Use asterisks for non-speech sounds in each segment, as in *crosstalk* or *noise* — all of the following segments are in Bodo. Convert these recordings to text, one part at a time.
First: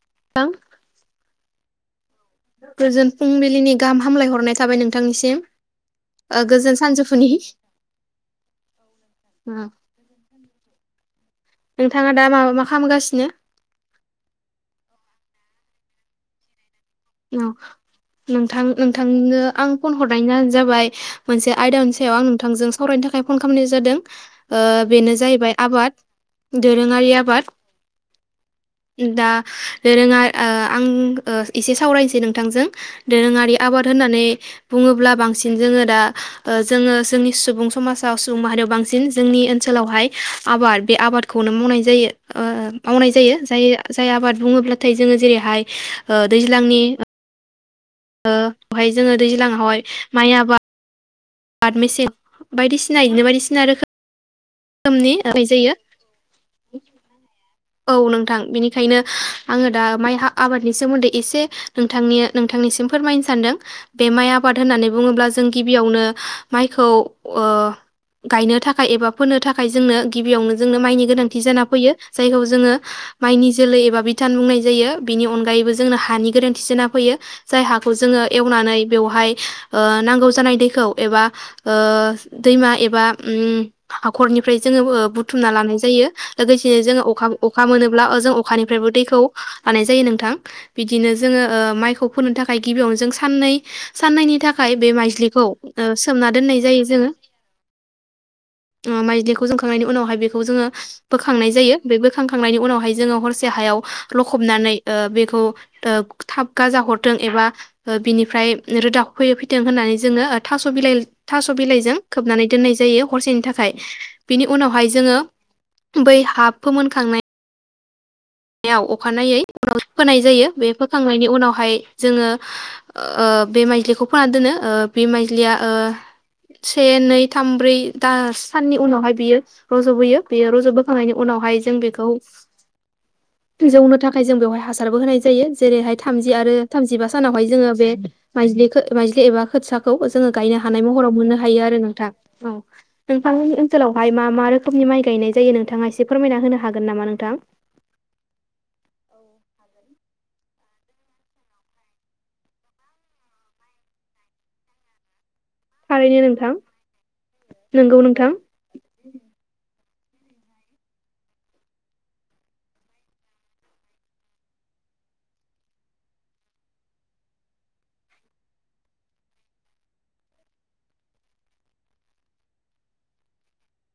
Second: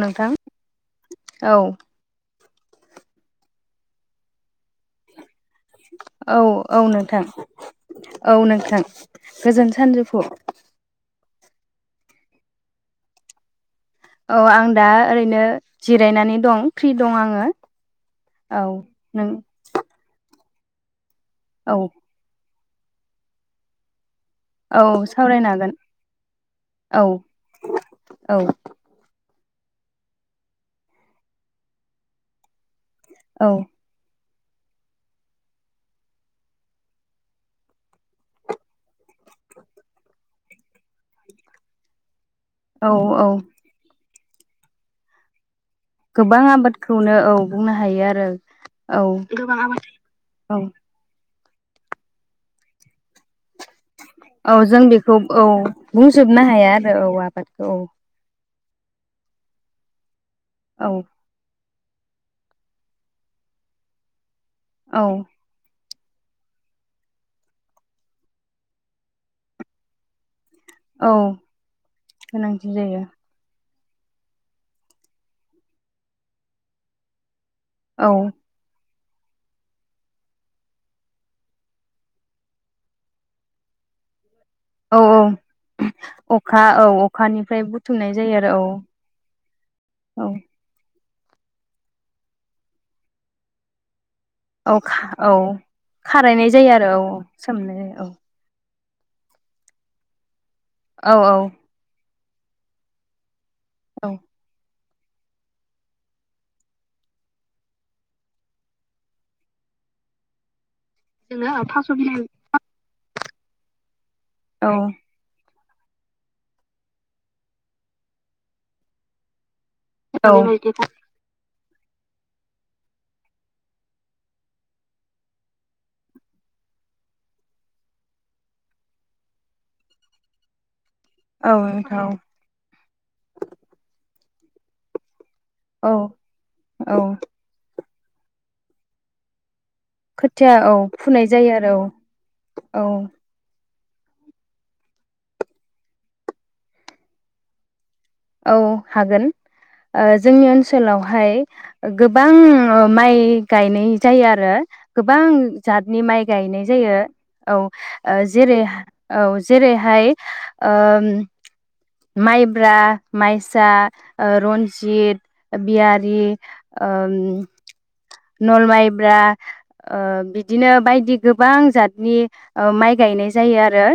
नोंथां औ गोजोन फुंबिलिनि गाहाम हामलाय हरनाय थाबाय नोंथांनिसिम। औ ओ गोजोन औ नोंथां सानजौफुनि औ नोंथां ओ गोजोन सानजौफु। नोंथाङा दा मा मा खालामगासिनो? औ आं दा ओरैनो जिरायनानै दं। फ्रि दं आङो औ औ नोंथां नों नोंथांनो आं फन हरनायनि जाबाय मोनसे औ आयदानि सायाव आं नोंथांजों सावरायनो थाखाय फन खालामनाय जादों। औ बेनो सावरायनो जाहैबाय हागोन आबाद औ दोरोङारि आबाद औ दा दोरोङा ओ आं ओ एसे सावरायसै नोंथांजों। औ दोरोङारि आबाद होननानै बुङोब्ला बांसिन जोङो दा ओ जोङो जोंनि सुबुं समाजाव सुबुं माहारियाव बांसिन जोंनि ओनसोलावहाय आबाद बे आबादखौनो मावनाय जायो। ओ औ मावनाय औ जायो जाय जाय आबाद बुङोब्लाथाय जोङो जेरैहाय ओ दै गोबां आबादखौनो औ। बुंनो हायो आरो बेवहाय औ जोङो औ। बारमेसेन बायदिसिना इनो बायदिसिना आरो। *inaudible* औ जों बेखौ औ बुंजोबनो हाया आरो औ आबाद। औ नोंथां बिनि बेखायनो आङो दा माइ आबादनि औ सोमोन्दै एसे नोंथांनि नोंथांनिसिम फोरमायनो सान्दों बे माया बाद होननानै औ बुङोब्ला जों गिबियावनो माइखौ ओ गायनो थाखाय एबा फोनो थाखाय जोंनो गिबियावनो जोंनो माइनि औ गोनांथि जाना फैयो। जायखौ गोनांथि जोङो जायो माइनि जोलै एबा बिथान बुंनाय जायो बिनि अनगायैबो जोंनो हानि गोनांथि जाना फैयो। जाय हाखौ औ जोङो एवनानै बेवहाय ओ नांगौ जानाय दैखौ एबा ओ दैमा एबा उम हाखरनि *unintelligible* जों औ औ बुथुमना लानाय जायो अखा लोगोसेनो औ जों अखा अखानिफ्राय अखा मोनोब्ला बुथुमनाय ओ जों जायो आरो अखानिफ्राय औ दैखौ लानाय जायो नोंथां। औ बिदिनो जोङो ओ माइखौ फोनो थाखाय गिबियावनो जों साननै साननैनि थाखाय बे *unintelligible* औ माइज्लिखौ ओ सोमना खारायनाय दोननाय जायो आरो औ सोमनो औ। माइजलिखौ जोंखांनायनि उनावहाय बे खौ जोङो औ औ बोखांनाय जायो। बोखांखांनायनि उनावहाय जोङो हरसे बे हायाव औ लखबनानै। ओ बेखौ ओ थाब गाजा हरथों एबा बिनिफ्राय रोदाफै फैथों होननानै जोङो था *unintelligible* थास' जोंनो बिलाइजों बिलाइ खोबनानै दोननाय जायो। खरसेनि थाखाय। बिनि औ उनावहाय जोङो। बै हाब। फोमोनखांनाय याव अखानायै। उनाव फोनाय औ जायो। बे औ फोखांनायनि उनावहाय। जोङो ओ बे माइज्लिखौ फोना दोनो ओ बे माइज्लिया ओ से नै थाम ब्रै दा साननि उनावहाय बियो रज'बोयो बेयो रज'बो खांनायनि उनावहाय जों बेखौ। नोंथां जौनो थाखाय जों बेवहाय हासारबो होनाय जायो। जायो औ जेरैहाय थामजि आरो औ थामजिबा सानावहाय जोङो बे। माइज्लि माइज्लि एबा खोथियाखौ। जोङो खोथिया गायनो औ हानाय महराव फुनाय मोननो जायो हायो आरो नोंथां। औ नोंथांनि ओन ओनसोलावहाय मा मा रोखोमनि माइ गायनाय जायो नोंथाङा एसे फोरमायना होनो हागोन नामा नोंथां? औ हागोन ओ। जोंनि ओनसोलावहाय गोबां माइ गायनाय जायो आरो। गोबां। जातनि थारैनो माइ नोंथां गायनाय जायो नोंगौ औ नोंथां जेरै औ जेरै हाय माइब्रा,। माइसा, ओ रन्जित, बियारि, नल माइब्रा बिदिनो बायदि गोबां जातनि माइ गायनाय जायो आरो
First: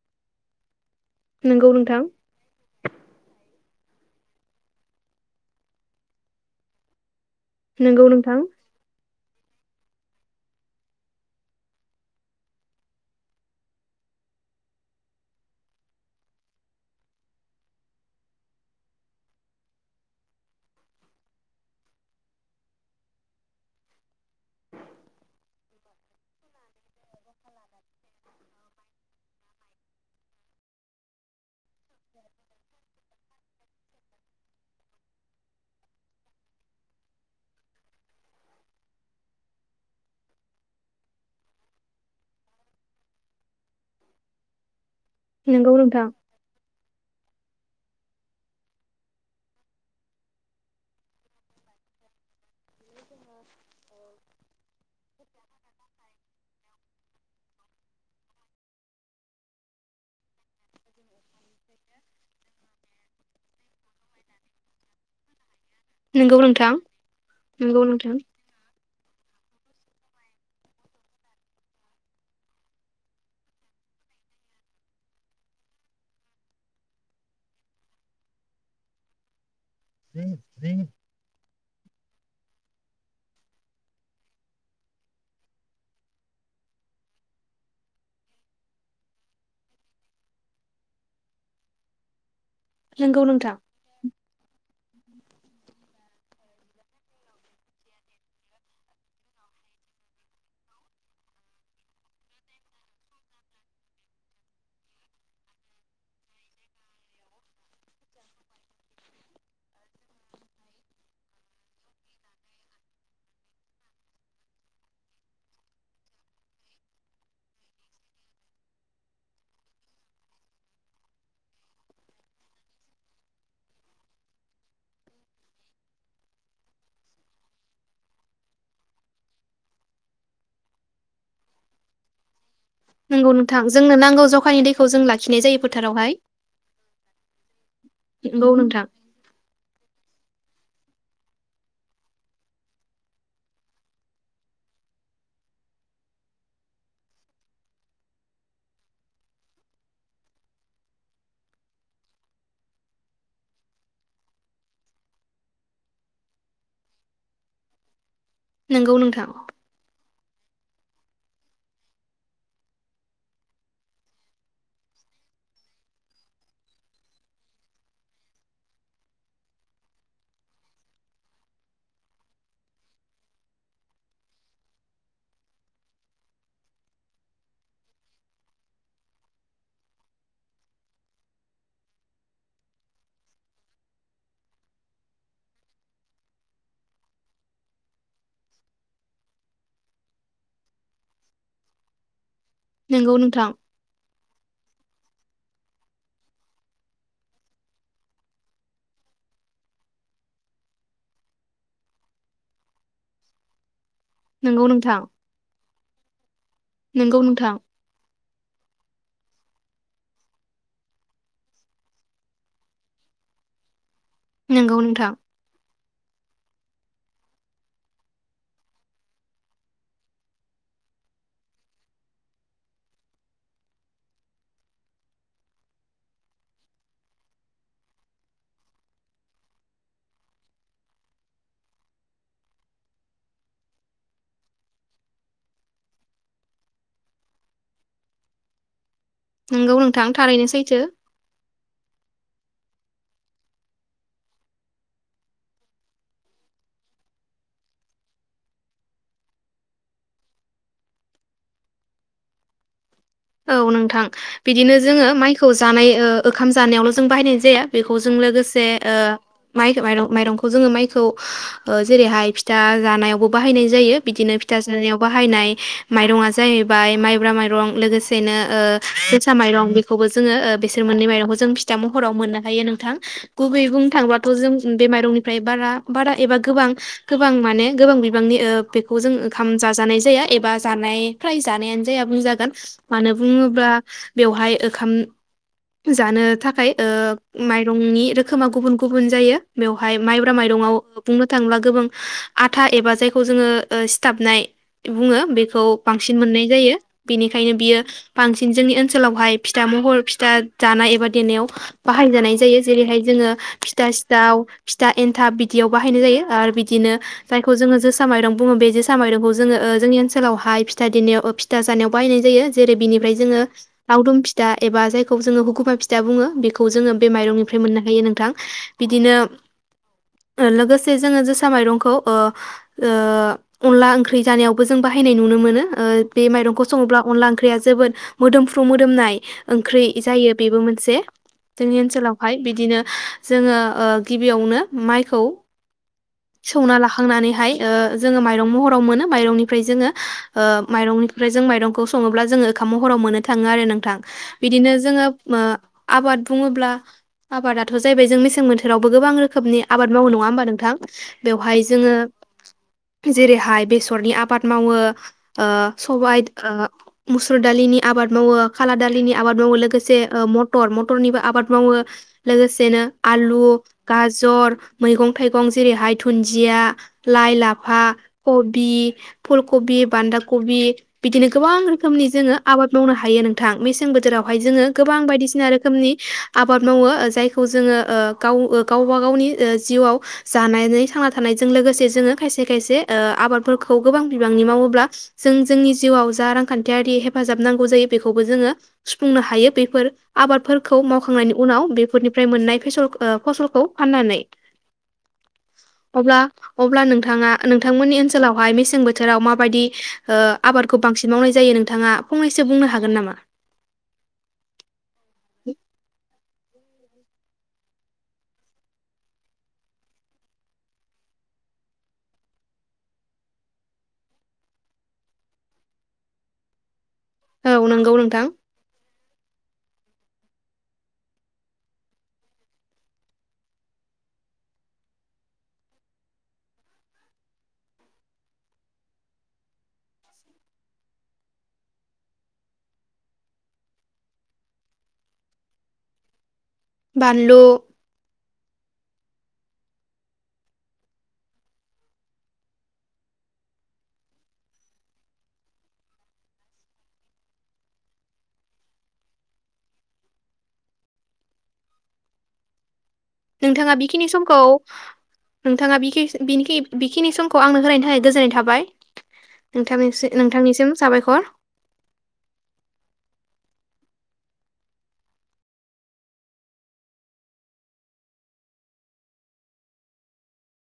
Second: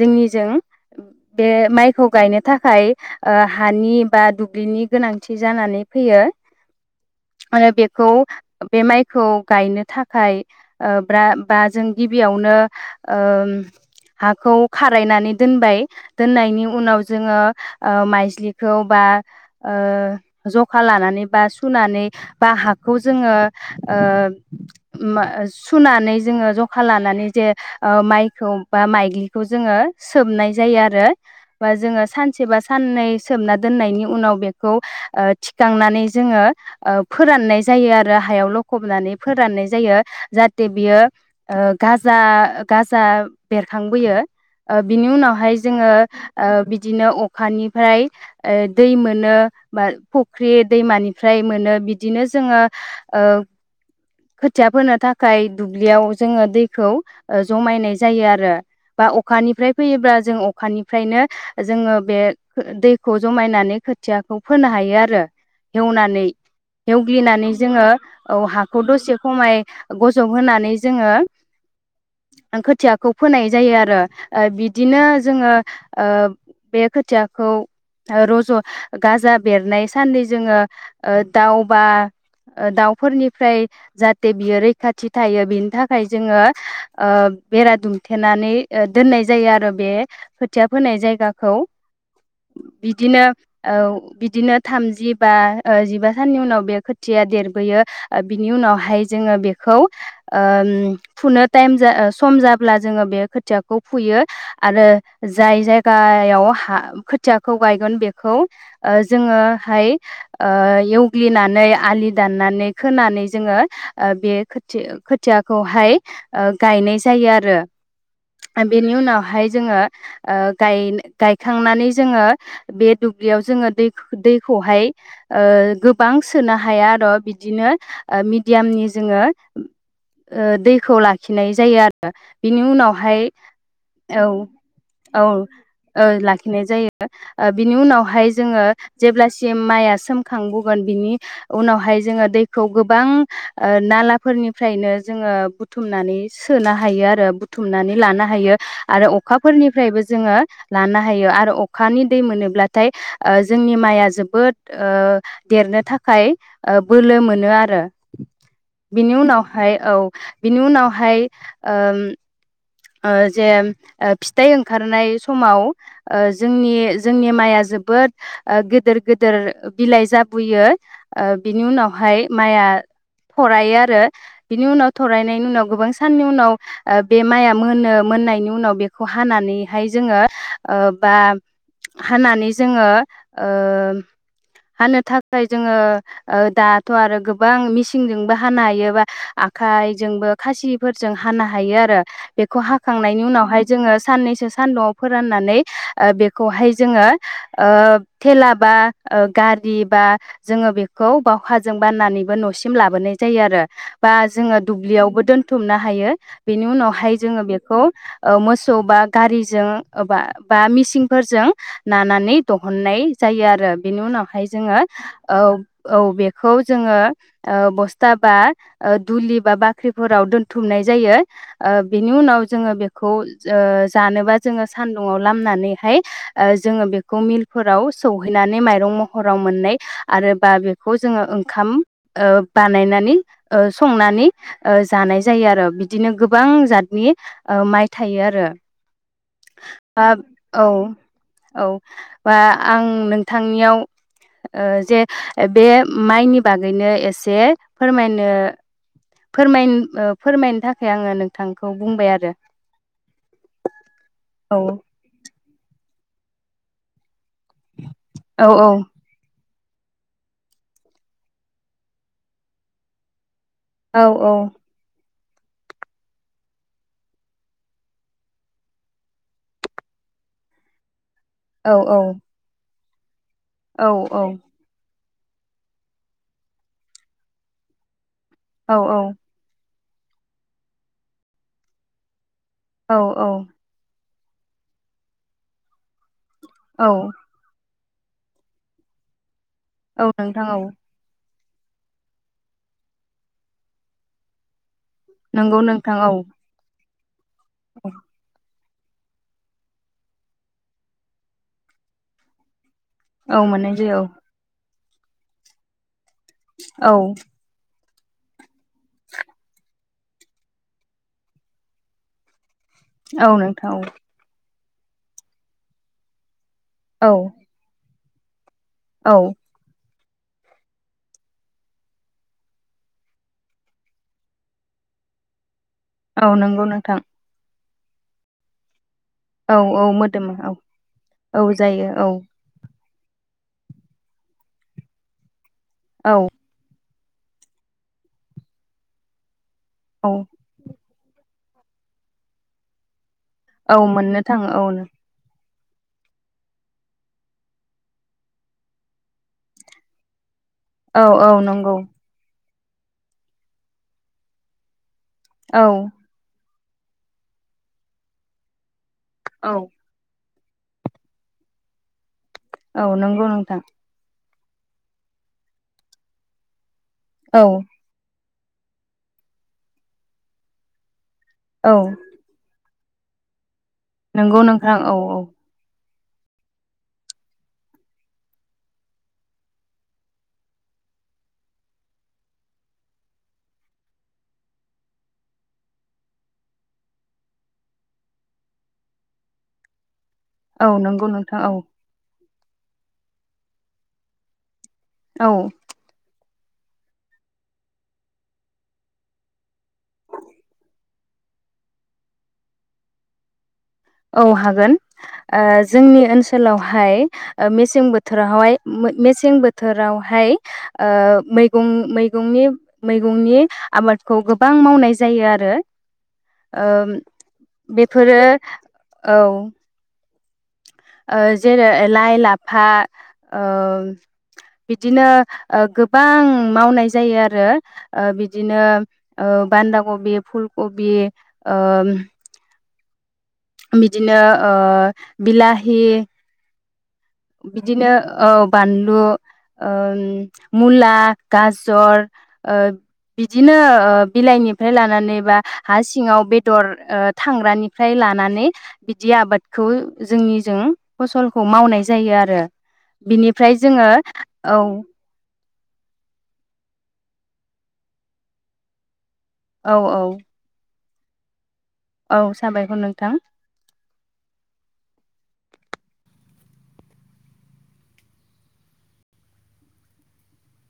जोंनिजों। बे नोंगौ नोंथां माइखौ गायनो थाखाय। हानि बा दुब्लिनि गोनांथि जानानै फैयो। आरो नोंगौ बेखौ नोंथां बे माइ खौ गायनो थाखाय ओ बा जों गिबियावनो ओ हाखौ खारायनानै दोनबाय ओ दोननायनि उनाव जोङो। ओ माइज्लिखौ बा ओ जखा लानानै बा सुनानै बा हाखौ जोङो ओ सुनानै जोङो जखा लानानै जे माइखौ बा माइग्लिखौ जोङो सोमनाय जायो आरो बा जोङो सानसेबा। साननै सोमना दोननायनि उनाव बेखौ ओ थिखांनानै जोङो फोराननाय जायो आरो हायाव लखबनानै फोराननाय जायो जाहाथे बियो गाजा गाजा बेरखांबोयो। बिनि उनावहाय नोंगौ जोङो नोंथां ओ बिदिनो। अखानिफ्राय दै मोनो, बा फुख्रि दैमानिफ्राय मोनो बिदिनो जोङो खोथिया फोनो थाखाय दुब्लियाव जोङो दैखौ जमायनाय जायो आरो। बा अखानिफ्राय फैयोब्ला जों अखानिफ्रायनो जों। बे दैखौ जमायनानै खोथियाखौ फोनो हायो आरो एवनानै नोंगौ नोंथां एवग्लिनानै नोंगौ जोङो नोंथां औ हा खौ दसे खमाय गजब होनानै जोङो खोथियाखौ फोनाय जायो आरो बिदिनो जोङो ओ। बे खोथियाखौ रज' गाजा। बेरनाय साननै जोङो दाउ बा। दाउफोरनिफ्राय जाहाथे बियो रैखाथि थायो बेनि थाखाय जोङो ओ बेरा दुमथेनानै दोननाय जायो आरो बे खोथिया फोनाय जायगा खौ। नोंगौ बिदिनो नोंथां औ बिदिनो थामजि। जिबा जिबा साननि उनाव बे खोथिया देरबोयो। बिनि उनावहाय जोङो बेखौ फुनो टाइम सम जाब्ला जोङो बे खोथियाखौ फुयो आरो जाय जायगा याव खोथियाखौ गायगोन बेखौ जोङोहाय एवग्लिनानै आलि दाननानै खोनानै जोङो बे खोथिया खोथियाखौहाय गायनाय जायो आरो। बेनि उनावहाय जोङो गाय गायखांनानै जोङो बे दुब्लियाव जोङो दै दैखौहाय ओ गोबां सोनो हाया आरो। बिदिनो मिडियामनि जोङो दैखौ लाखिनाय जायो आरो। बिनि उनावहाय नंगौ नोंथां जोंनो नांगौ औ जखानि दैखौ जों औ लाखिनाय जायो फोथार ओ लाखिनाय जायो। ओ बिनि उनावहाय नंगौ जोङो नोंथां जेब्लासिम माइया सोम खांबोगोन बिनि उनावहाय जोङो दैखौ गोबांओ नालाफोरनिफ्रायनो जोङो बुथुमनानै सोनो हायो आरो बुथुमनानै लानो हायो। आरो अखाफोरनिफ्रायबो जोङो अखाफोरनिफ्रायबो जोङो लानो हायो आरो अखानि दै मोनोब्लाथाय ओ जोंनि माइआ जोबोद ओ देरनो थाखाय ओ बोलो मोनो आरो। नंगौ बिनि नोंथां उनावहाय औ बिनि उनावहाय ओम ओ जे फिथाइ ओंखारनाय समाव ओ जोंनि जोंनि माइआ जोबोद ओ गेदेर गेदेर बिलाइ जाबोयो। ओ बिनि उनावहाय माइआ थरायो आरो बिनि उनाव थरायनायनि उनाव गोबां साननि उनाव ओ बे माइया मोनो मोननायनि उनाव बेखौ हानानैहाय जोङो ओ बा हानानै जोङो ओम हानो थाखाय जोङो ओ दाथ' आरो गोबां मिसिंजोंबो हानो हायो बा आखाइजोंबो खासिफोरजों हानो हायो आरो। खौ नंगौ हाखांनायनि नोंथां उनावहाय जोङो साननैसो सानदुं'आव फोराननानै ओ बेखौहाय जोङो ओ थेला बा गारि बा जोङो बेखौ बावखाजों बाननानैबो न'सिम लाबोनाय जायो आरो। बा जोङो नंगौ नोंथां दुब्लियावबो दोनथुमनो हायो बेनि उनावहाय नंगौ जोङो नोंथां बेखौ ओ मोसौ बा गारिजोंबा बा मिसिंफोरजों नानानै दहननाय जायो आरो। बेनि उनावहाय जोङो नंगौ नोंथां औ औ बेखौ जोङो ओ बस्था बा ओ दुलि बा बाख्रिफोराव दोनथुमनाय जायो। ओ बेनि उनाव जोङो बेखौ ओ जानोबा जोङो सानदुुंआव लामनानैहाय ओ जोङो बेखौ मिलफोराव सौहैनानै माइरं महराव मोननाय आरो बा बेखौ जोङो ओंखाम ओ बानायनानै ओ संनानै ओ जानाय जायो आरो। बिदिनो गोबां जाद नि ओ माइ थायो आरो। नंगौ ओ नोंथां थारैनो औ सैथो औ बा आं नोंथांनियाव ओ जे बे माइनि बागैनो एसे फोरमायनो फोरमायनो ओ फोरमायनो थाखाय आङो नोंथां खौ बुंबाय आरो। औ नोंथां औ बिदिनो जोङो माइखौ जानाय ओ ओखाम जानायल' जों बाहायनाय जाया। बेखौ जों औ लोगोसे ओ माइखो माइरं-माइरंखो जोङो माइखौ ओ जेरैहाय फिथा जानायावबो बाहायनाय जायो औ बिदिनो फिथा जानायाव बाहायनाय माइरंआ जाहैबाय माइब्रा माइरं लोगोसे सेनो ओ जोसा माइरं बेखौबो जोङो ओ बिसोर मोननै माइरं बो जों औ फिथा महर मोननो हायो नोंथां। *inaudible* गुबैयै औ बुंनो थांबाथ' जों बे माइरंनि फ्राय बारा बारा एबा गोबां गोबां माने गोबां बिबांनि ओ बेखौ जों ओंखाम जा जानाय जाया एबा जानाय फ्राय जानायानो जाया बुंजागोन। औ मानो बुङोब्ला बेवहाय ओंखाम जानो थाखाय ओ औ माइ रंनि रोखोमा गुबुन गुबुन जायो बेवहाय औ माइब्रा नोंथां औ माइरंङाव बुंनो थांब्ला गोबां आथा एबा जायखौ जोङो ओ सिथाबनाय बुङो नंगौ बेखौ नोंथां औ बांसिन मोननाय जायो। बिनिखायनो बियो बांसिन जोंनि ओनसोलावहाय फिथा महर फिथा जानाय एबा देनायाव बाहायजानाय जायो। जेरैहाय जोङो औ मोननाय फिथा जायो सिथाव, फिथा एन्थाब, बिदियाव बाहायनाय जायो। आरो औ बिदिनो जायखौ जोङो जोस सा माइरं बुङो बे जोसा माइरंखौ जोङो ओ जोंनि ओनसोलावहाय फिथा देनायाव ओ फिथा जानायाव बाहायनाय जायो जेरै बिनिफ्राय औ जोङो नोंथां औ लावदुम फिथा एबा जायखौ जोङो हुगुमा फिथा बुङो बेख खौ जोङो बे औ माइरंनिफ्राय मोननो हायो नों थां बिदिनो औ ओ लोगोसे जोङो जोसा माइरंखौ ओ ओ अनला ओंख्रि जानायावबो जों बाहायनाय नुनो मोनो। ओ बे औ नंगौ माइरंखौ नोंथां सङोब्ला अनला ओं ख्रिया जोबोद मोदोमफ्रु मोदोमनाय औ ओंख्रै औ जायो मोदोमो औ बेबो मोनसे औ जोंनि जायो औ ओनसोलावहाय बिदिनो जोङो ओ गिबियावनो माइखौ औ सौना ला खांनानैहाय ओ जोङो माइरं महराव मोनो माइरंनि फ्राय जोङो औ ओ माइरंनि फ्राय जों माइरंखौ स सङोब्ला जोङो ओखाम महराव मोन्नो थाङो आरो औ नोंथां। मोननो थाङो औ बिदिनो जोङो ओ आबाद बुङोब्ला आबादाथ' जाहैबाय जों मेसें बोथोरावबो गोबां रोखोमनि आबाद मावो नङा होमबा नों थां औ औ बेवहाय नंगौ जोङो जेरैहाय बेसरनि आबाद मावो, ओ औ सबाइ ओ मुसुर दालिनि आबाद मावो, खाला दा आबाद मावो औ लोगोसे ओ म मटर मटरनिबो आबाद मावो लोगोसेनो औ नंगौ आलु, नोंथां गाजर मैगं थाइगं जेरैहाय दुन्जिया, लाइ औ लाफा कबि, फुल कबि, बान्दा कबि बिदिनो गोबां औ रोखोमनि जोङो आबाद मावनो हायो नोंथां मेसें मेसें बोथोरावहाय नंगौ जोङो नोंथां औ गोबां औ बायदिसिना रोखोमनि आबाद मावो जायखौ जोङो गाव गावबा गावनि जिउआव जानानै थांना थानायजों लोगोसे जोङो खायसे खायसे आबादफोरखौ गोबां बिबांनि मावोब्ला जों जोंनि जिउआव जा रांखानथियारि हेफाजाब नांगौ जायो बेखौबो जोङो सुफुंनो हायो बेफोर औ आबादफोरखौ नंगौ मावखांनायनि नोंथां औ उनाव बेफोरनि ओमफ्राय मोननाय फसल फसलखौ फाननानै औ अब्ला अब्ला नोंथाङा नोंथांमोननि ओनसोलावहाय मेसें बोथोराव माबायदि आबादखौ बांसिन मावनाय जायो नोंथाङा फंनैसो बुंनो हागोन नामा? औ हागोन जोंनि ओनसोल ओनसोलावहाय मेसें बोथोरावहाय मेसें बोथोरावहाय मैगं मैगंनि मैगंनि आबादखौ गोबां मावनाय जायो आरो। औ नंगौ बेफोरो नोंथां औ। जेरै लाइ लाफा ओ बिदिनो गोबां मावनाय जायो आरो बिदिनो बानदा कबि, फुल कबि बिदिनो बिलाहि बानलु बिदिनो औ बानलु, मुला, गाजर बिदिनो बिलाइनिफ्राय लानानै बा हा सिङाव बेदर थांग्रानिफ्राय लानानै बिदि आबादखौ जोंनिजों फसलखौ मावनाय जा जायो आरो। बिनिफ्राय नोंथाङा जोङो बेखिनि समखौ औ। नोंथाङा बेखिनि समखौ आंनो होनोलायनि थाखाय गोजोननाय थाबाय। औ नोंथांनि औ नोंथांनिसिम साबायखर। औ साबायखर नोंथां।